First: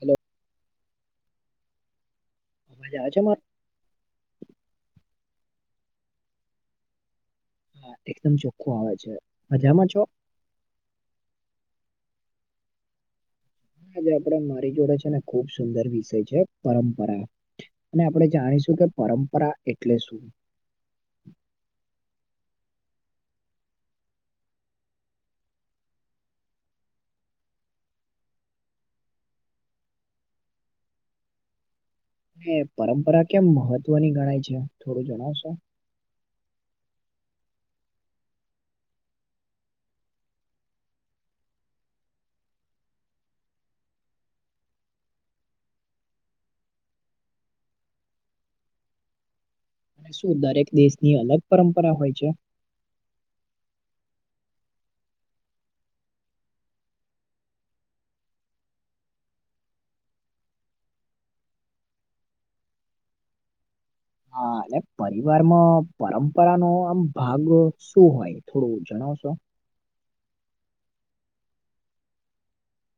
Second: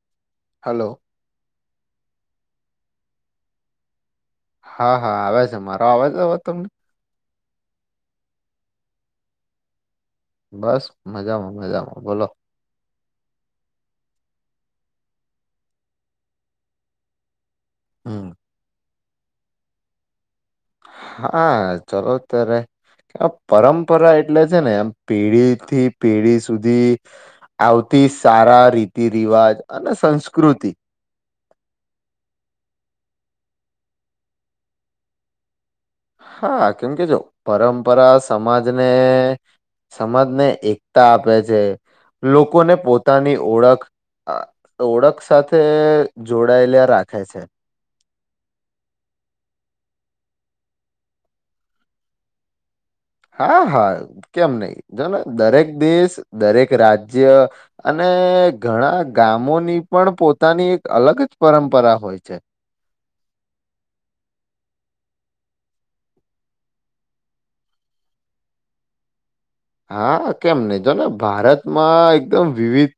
Hello. Hello! [unintelligible] હા હા, આવે છે, મારો આવે છે, તમને. હા, એકદમ ચોખ્ખું આવે છે, મજામાં છો. બસ મજામાં મજામાં બોલો. હજ આપડે મારી જોડે છે ને ખુબ સુંદર વિષય છે, પરંપરા. અને હમ આપણેે જાણીશું કે પરંપરા એટલે શું. હા, ચલો ત્યારે. કે પરંપરા એટલે છે, ને એમ પેઢી થી પેઢી સુધી. સૌથી સારા રીતિ રિવાજ અને સંસ્કૃતિ. પરંપરા કેમ મહત્વની ગણાય છે, થોડું જણાવશો. હા, કેમ કેજો પરંપરા સમાજને. સમાજને એકતા આપે છે, લોકોને પોતાની ઓળખ. ઓળખ સાથે જોડાયેલા રાખે છે. [inaudible] શું દરેક દેશની અલગ પરંપરા હોય છે? હા હા, કેમ નહી જોને દરેક દેશ દરેક રાજ્ય અને. ઘણા ગામોની પણ પોતાની એક અલગ જ પરંપરા હોય છે. [inaudible] અને પરિવારમાં પરંપરા નો આમ ભાગ શું હોય થોડું જણાવશો. હા, કેમ નહી જોને ભારતમાં એકદમ વિવિધ.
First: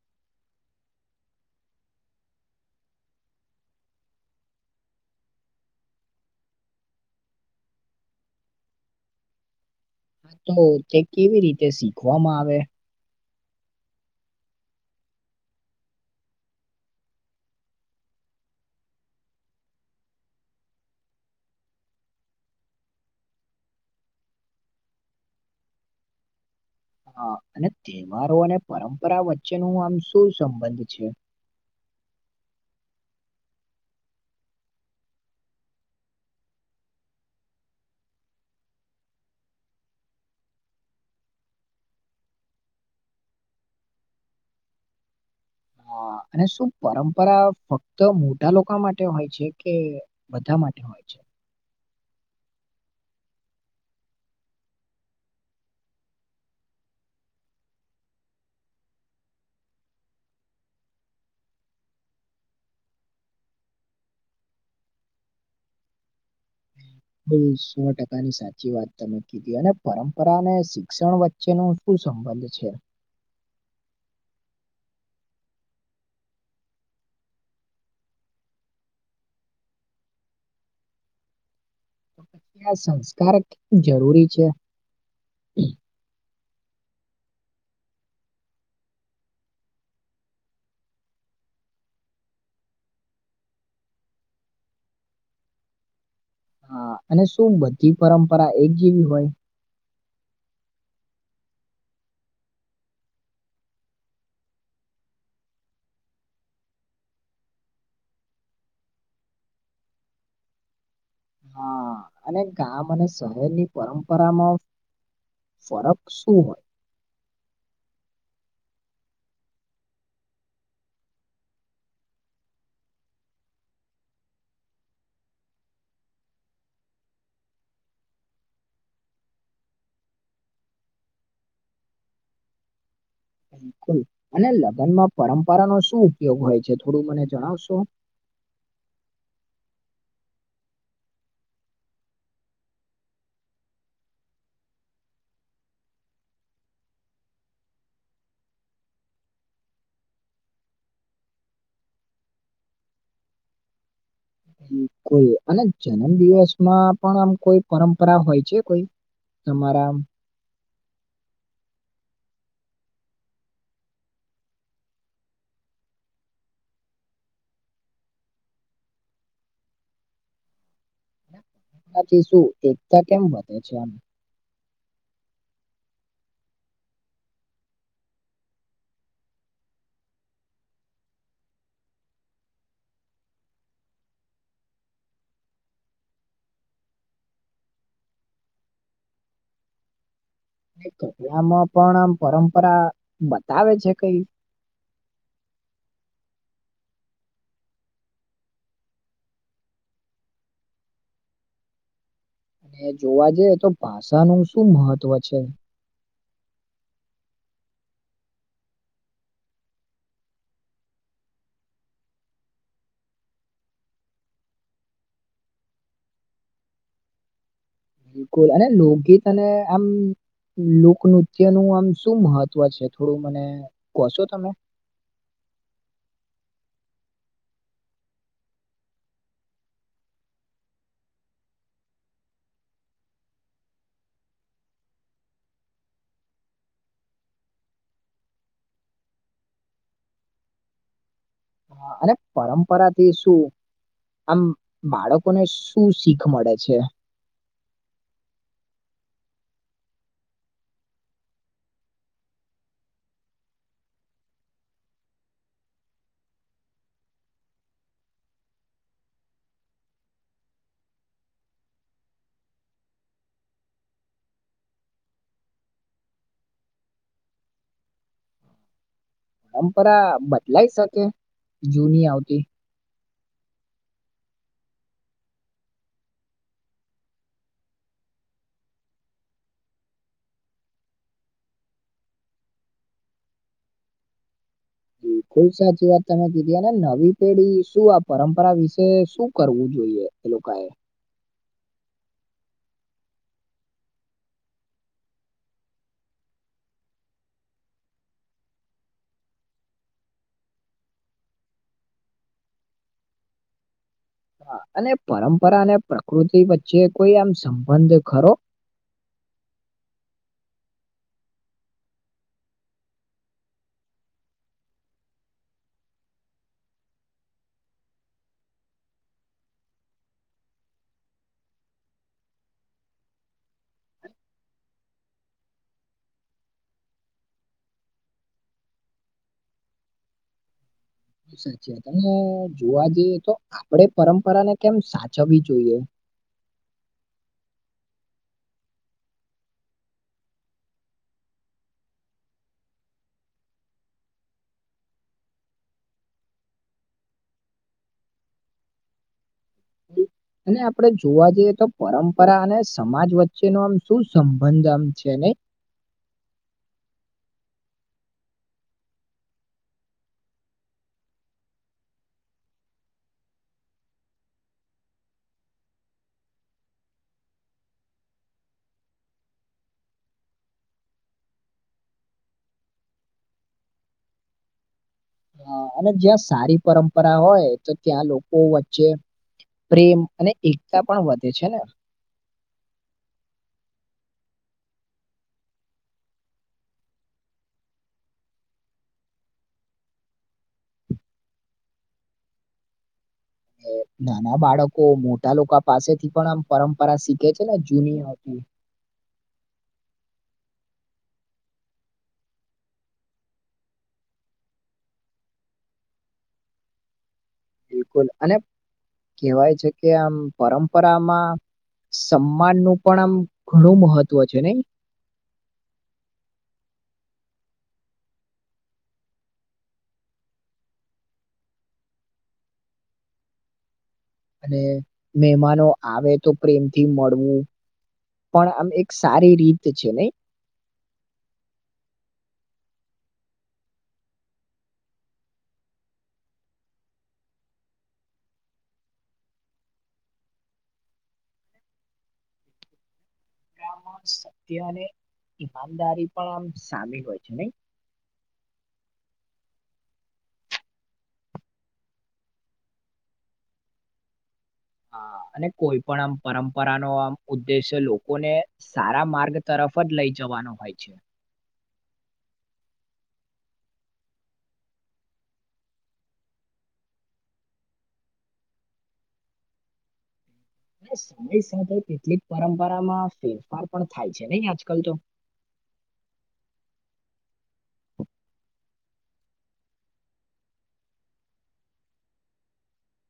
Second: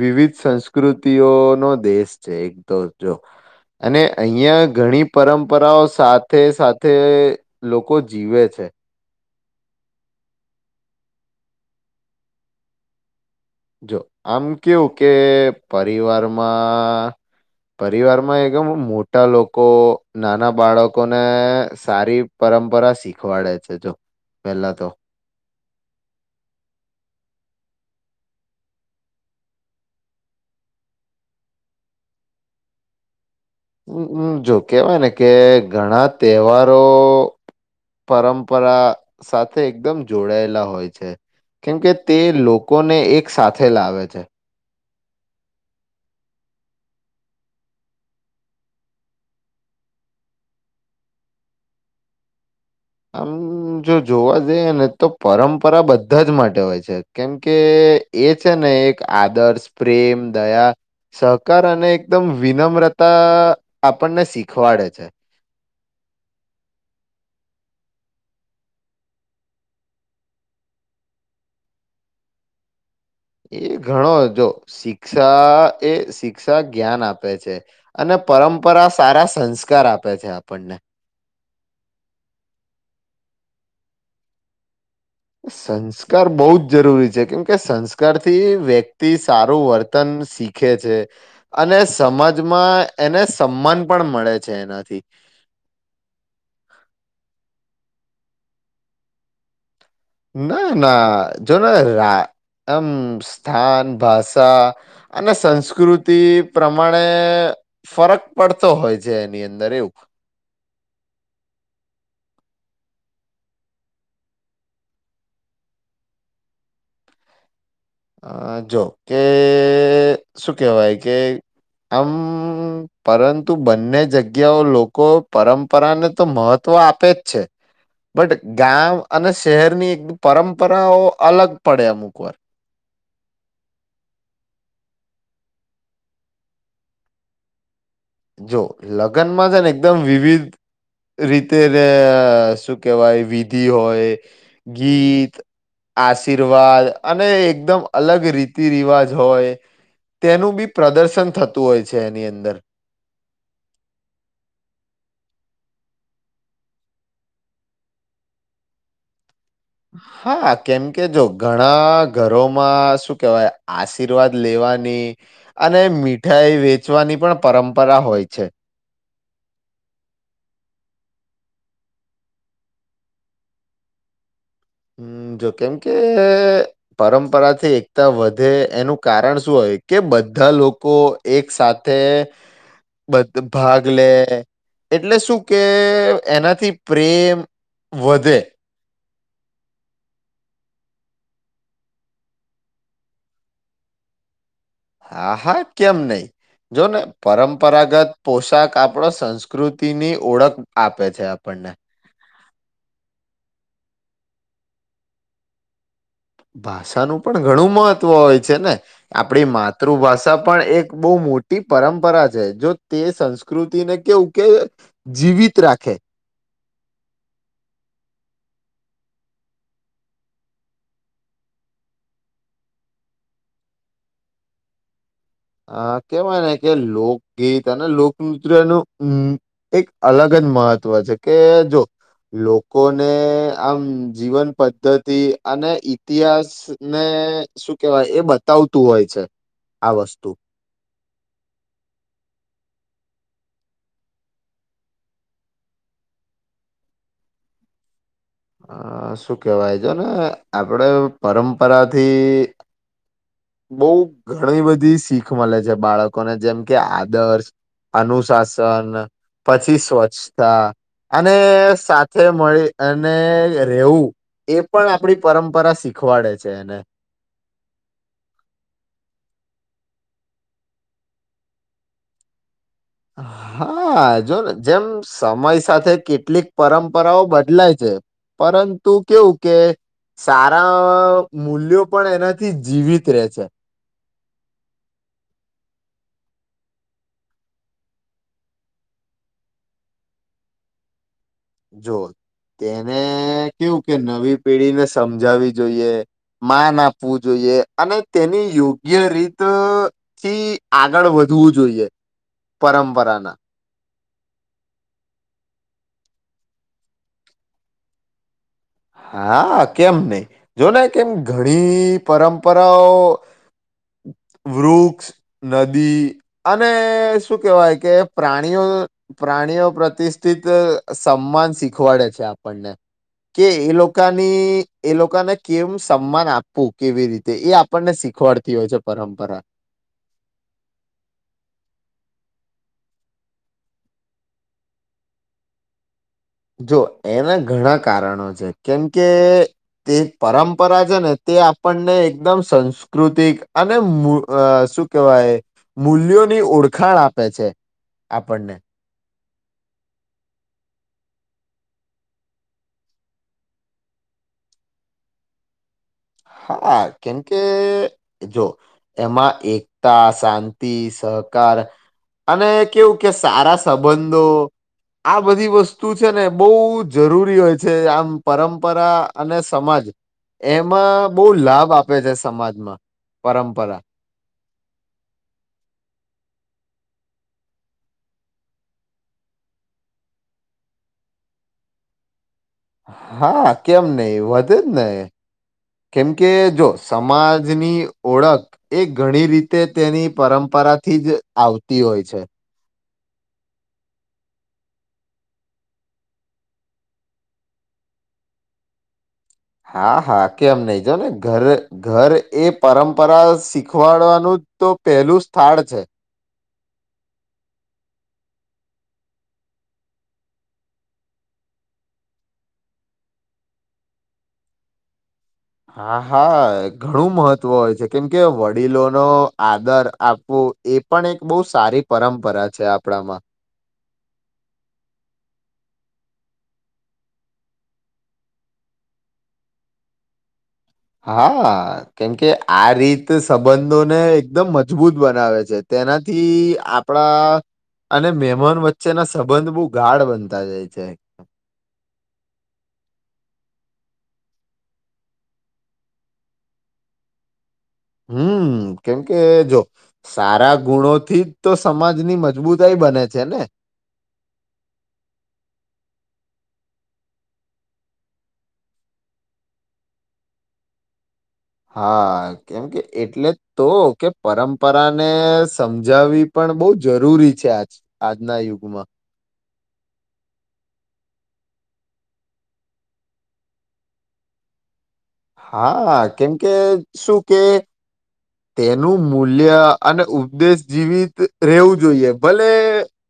વિવિધ સંસ્કૃતિઓ નો દેશ છે, એક તો જો. અને અહિયાં ઘણી પરંપરાઓ સાથે સાથે લોકો જીવે છે. [inaudible] હા, તો તે કેવી રીતે શીખવામાં આવે. જો આમ કેવું કે પરિવારમાં. પરિવાર માં એકમ મોટા લોકો નાના બાળકોને સારી પરંપરા શીખવાડે છે, જો પેલા તો. [inaudible] હા અને તહેવારો અને પરંપરા વચ્ચે નું આમ શું સંબંધ છે? [inaudible] મ જો કેહેવાય ને કે ઘણા તહેવારો પરંપરા સાથે એકદમ જોડાયેલા હોય છે. કેમ કે, તે લોકોને એક સાથે લાવે છે. હા. અને શું પરંપરા ફક્ત મોટા લોકો માટે હોય છે કે બધા માટે હોય છે? [inaudible] આમ જો જોવા જઈએ ને તો પરંપરા બધા જ માટે હોય છે કેમકે એ છે ને એક આદર્શ પ્રેમ દયા. સહકાર અને એકદમ વિનમ્રતા આપણને શીખવાડે છે. [inaudible] ઉમ સો ટકા ની સાચી વાત તમે કીધી અને પરંપરાને શિક્ષણ વચ્ચેનું શું સંબંધ છે? એ ઘણો જો શિક્ષા એ શિક્ષા જ્ઞાન આપે છે, અને પ પરંપરા સારા સંસ્કાર આપે છે આપણને. આ સંસ્કાર જરૂરી છે? સંસ્કાર બહુ જ જરૂરી છે કેમ કે સંસ્કાર થી વ્યક્તિ સારું વર્તન શીખે છે, આ અને સમાજમાં એને સન્માન પણ મળે છે એનાથી. [inaudible] અને શું બધી પરંપરા એક જેવી હોય? ના ના જોને એમ સ્થાન ભાષા, અને સંસ્કૃતિ પ્રમાણે ફરક પડતો હોય છે એની અંદર એવું. હા અને ગામ અને શહેરની પરંપરામાં ફરક શું હોય? અ જો કે શું કેહેવાય કે આમ પરંતુ બંને જગ્યાઓ લોકો પરંપરાને તો મહત્વ આપે જ છે. બટ ગામ અને શહેરની એક પરંપરાઓ અલગ પડે અમુક વાર. બકુલ અને લગ્નમાં પરંપરા નો શું ઉપયોગ હોય છે થોડું મને જણાવશો? જો લગ્નમાં છે ને એકદમ વિવિધ રીતે શું કેહેવાય વિધિ હોય, ગીત આશીર્વાદ અને એકદમ અલગ રીતિ રિવાજ હોય. તેનું બી પ્રદર્શન થતું હોય છે એની અંદર. હમ. કોઈ અને જન્મ દિવસમાં પણ આમ કોઈ પરંપરા હોય છે કોઈ? તમારા હા. કેમ કે જો ઘણા ઘરોમાં શું કેહેવાય આશીર્વાદ લેવાની, આ અને મીઠાઈ વેચવાની પણ પરંપરા હોય છે. થી શું એકતા કેમ વધે છે આમ? હમ જો કેમકે પરંપરાથી એકતા વધે એનું કારણ શું હોય. કે બધા લોકો એક સાથે બધ ભાગ લે. એટલે શું કે એનાથી પ્રેમ વધે. કપિયામાં પણ આમ પરંપરા બતાવે છે કઈ? હા હા કેમ નહી. જો ને પરંપરાગત પોશાક આપણો સંસ્કૃતિની ઓળખ આપે છે આપણ ન. હને. અને જોવા જઈએ તો ભાષાનુ શું મહત્વ છે. ભાષાનું પણ ઘણું મહત્વ હોય છે ને આપડી માતૃભાષા પણ એક બહુ મોટી પરંપરા છે જો તે સંસ્કૃતિને કેવું કે જીવિત રાખે. બિલકુલ અને લોકગીત અને આમ લોકનૃત્ય નું આમ શું મહત્વ છે થોડું મને કોહશો તમે. અ કેવાય ને કે લોકગીત અને લોકનૃત્યનુંમ એક અલગ જ મહત્વ છે કે જો લોકોને આમ જીવન પદ્ધતિ અને ઈતિહાસ ને શું કેહેવાય એ બતાવતું હોય છે આ વસ્તુ. હ અને પરંપરાથી શું આમ બાળકોને શું શીખ મળે છે અ શું કેહેવાય જો ને આપણેે પરંપરાથી બઉ ઘણી બધી શીખ મળે છે બાળકોને જેમ કે આદર્શ અનુશાસન પછી સ્વચ્છતા અને સાથે મળી અને રહેેવું એ પણ આપણી પરંપરા શીખવાડે છે એને [unintelligible] પરંપરા બદલાય શકે જૂની આવતી હા જો ને જેમ સમય સાથે કેટલીક પરંપરાઓ બદલાય છે પરંતુ કેવું કે સારા મૂલ્યો પણ એનાથી જીવિત રહેે છે [inaudible] બિલકુલ સાચી વાત તમે કીધી ને નવી પેઢી શું આ પરંપરા વિશે શું કરવું જોઈએ એ લોકોકાએ જો તેને કેવું કે નવી પેઢીને સમજાવી જોઈએ માન આપવું જોઈએ અને તેની યોગ્ય રીત થી આગળ વધ જોવું જોઈએ પરંપરાના અને પરંપરા અને પ્રકૃતિ વચ્ચે કોઈ આમ સંબંધ ખરો હા કેમ નહી જોને કેમ ઘણી પરંપરાઓ વૂક્ષ નદી અને શું કેહેવાય કે પ્રાણીઓ પ્રાણીઓ પ્રતિષ્ઠિત સમાન શીખવાડે છે આપણને કે એ લોકોની એ લોકોને કેમ સન્માન આપવું કેવી રીતે એ આપણને શીખ શીખવાડતી હોય છે પરંપરા સાચી વાત અને જોવા જઈએ તો આપડે પરંપરાને કેમ સાચવવી જોઈએ જો એના ઘણા કારણો છે કેમ કે તે પરંપરા છે ને તે આપણને એકદમ સંસ્કૃતિક અને મુ અ શું કેહેવાય મૂલ્યોની ઓળખાણ આપે છે આપણને અને આપણેે જોવા જઈએ તો પરંપરા અને સમાજ વચ્ચેનો આમ શું સંબંધ આમ છે નહી [inaudible] હા કેમકે જો એમાં એકતા શાંતિ સ કાર અને કેવું કે સારા સંબંધો આ બધી વસ્તુ છે ને બહુ જરૂરી હોય છે આમ પરંપરા અને સમાજ એમાં બહુ લાભ આપે છે સમાજમાં પરંપરા હ અને જ્યાં સારી પરંપરા હોય તો ત્યાં લોકો વચ્ચે પ્રેમ અને એકતા પણ વધે છે ને હા કેમ નહી વધે જ ને કેમ કે જો સમાજની ઓળખ એ ઘણી રીતે તેની પરંપરા પરાથી જ આવતી હોય છે. [unintelligible] નાના બાળકો મોટા લોકો પાસેથી પણ આમ પરંપરા શીખે છે ને જૂની હતી [unintelligible] હા હા કેમ નહી જો ને ઘરે ઘર એ પરંપરાઓ શીખવાડવાનું જ તો પહેલું સ્થાળ છે. બિલકુલ અને કેહેવાય છે કે આમ પરંપરામાં સન્માન નું પણ આમ ઘણું મહત્વ છે નઈ? હા હા ઘણું મહત્વ હોય છે. કેમ કે વડીલો નો આદર આપવો એ પણ એક બહુ સારી પરંપરા છે આપણામાં. અને મહેમાનો આવે તો પ્રેમથી મળવું. પણ આમ એક સારી રીત છે નઈ? હા, કેમકે આ રીત સંબંધોને એકદમ મજબૂત બનાવે છે. તેનાથી આપણા અને મેમાન વચ્ચેના સંબંધ બહુ ગાઢ બનતા જાય છે. [inaudible] સત્ય અને ઈમાનદારી પણ આમ સામે હોય છે નઈ? હમ્મ, કેમકે જો સારા ગુણો થી તો સમાજની મજબૂતાઈ બને છે ને. [inaudible] હા અને કોઈ પણ આમ પરંપરા નો આમ ઉદ્દેશ્ય લોકોને સારા માર્ગ તરફ સફદ લઈ જવાનો હોય છે. હા, કેમ કે એટલે તો કે પરંપરાને સમજાવવી પણ બહુ જરૂરી છે આ આજના યુગમાં. [inaudible] સમય સાથે કેટલીક પરંપરામાં ફેરફાર પણ થાય છે નહી આજકાલ તો? હા, કેમ કે શું કે એનું મૂલ્ય અને ઉપદેશ જીવિત રહેેવું જોઈએ ભલે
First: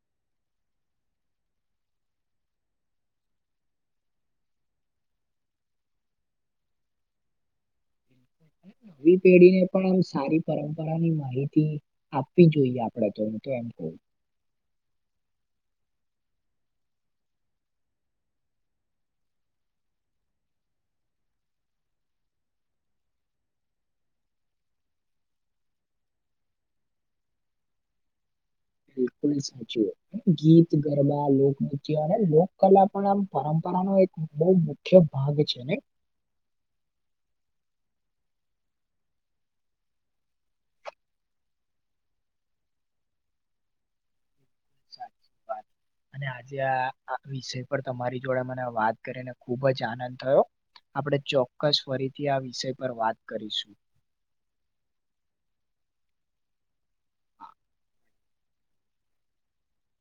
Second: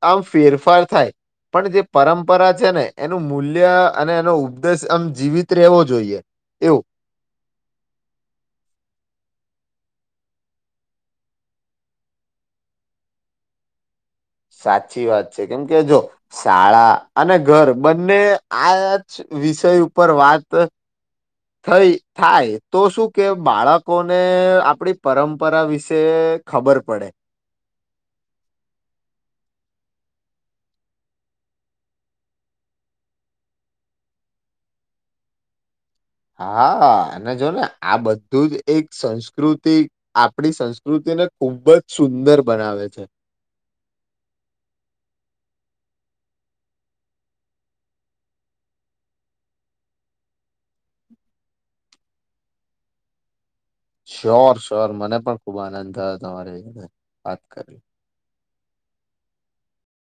આમ ફેર ફાર થાય. પણ જે પરંપરા છે ને એનું મૂલ્ય અને એનો ઉપદેશ આમ જીવિત રહેવો જોઈએ. એવું. [inaudible] નવી પેઢીને પણ આમ સારી પરંપરાની માહિતી આપવી જોઈએ આપડે તો તો એમ કવ. સાચી વાત છે, કેમ કે જો શાળા અને ઘર બંને આચ વિષય ઉપર વાત થઈ થાય તો શું કે બાળકોને આપણી પરંપરા વિશે ખબર પડે. [inaudible] બિલકુલ સાચું. ગીત, ગરબા, લોકનૃત્ય અને લોક કલા પણ આમ પરંપરા ને એક બવ મુખ્ય ભાગ છે નઈ? હા અને જો ને આ બધું જ એક સંસ્કૃતી આપડી સંસ્કૃતિ તેને ખુબ જ સુંદર બનાવે છે. સાચી વાત. અને આજે આ આ વિષય પર તમારી જોડે મને વાત કરીને ખુબ જ આનંદ થયો આપડણે ચોક્કસ ફરીથી આ વિષય પર વાત કરીશું. શ્યોર સ્યોર મને પણ ખુબ આનંદ થયો તમારી વાત કરવી.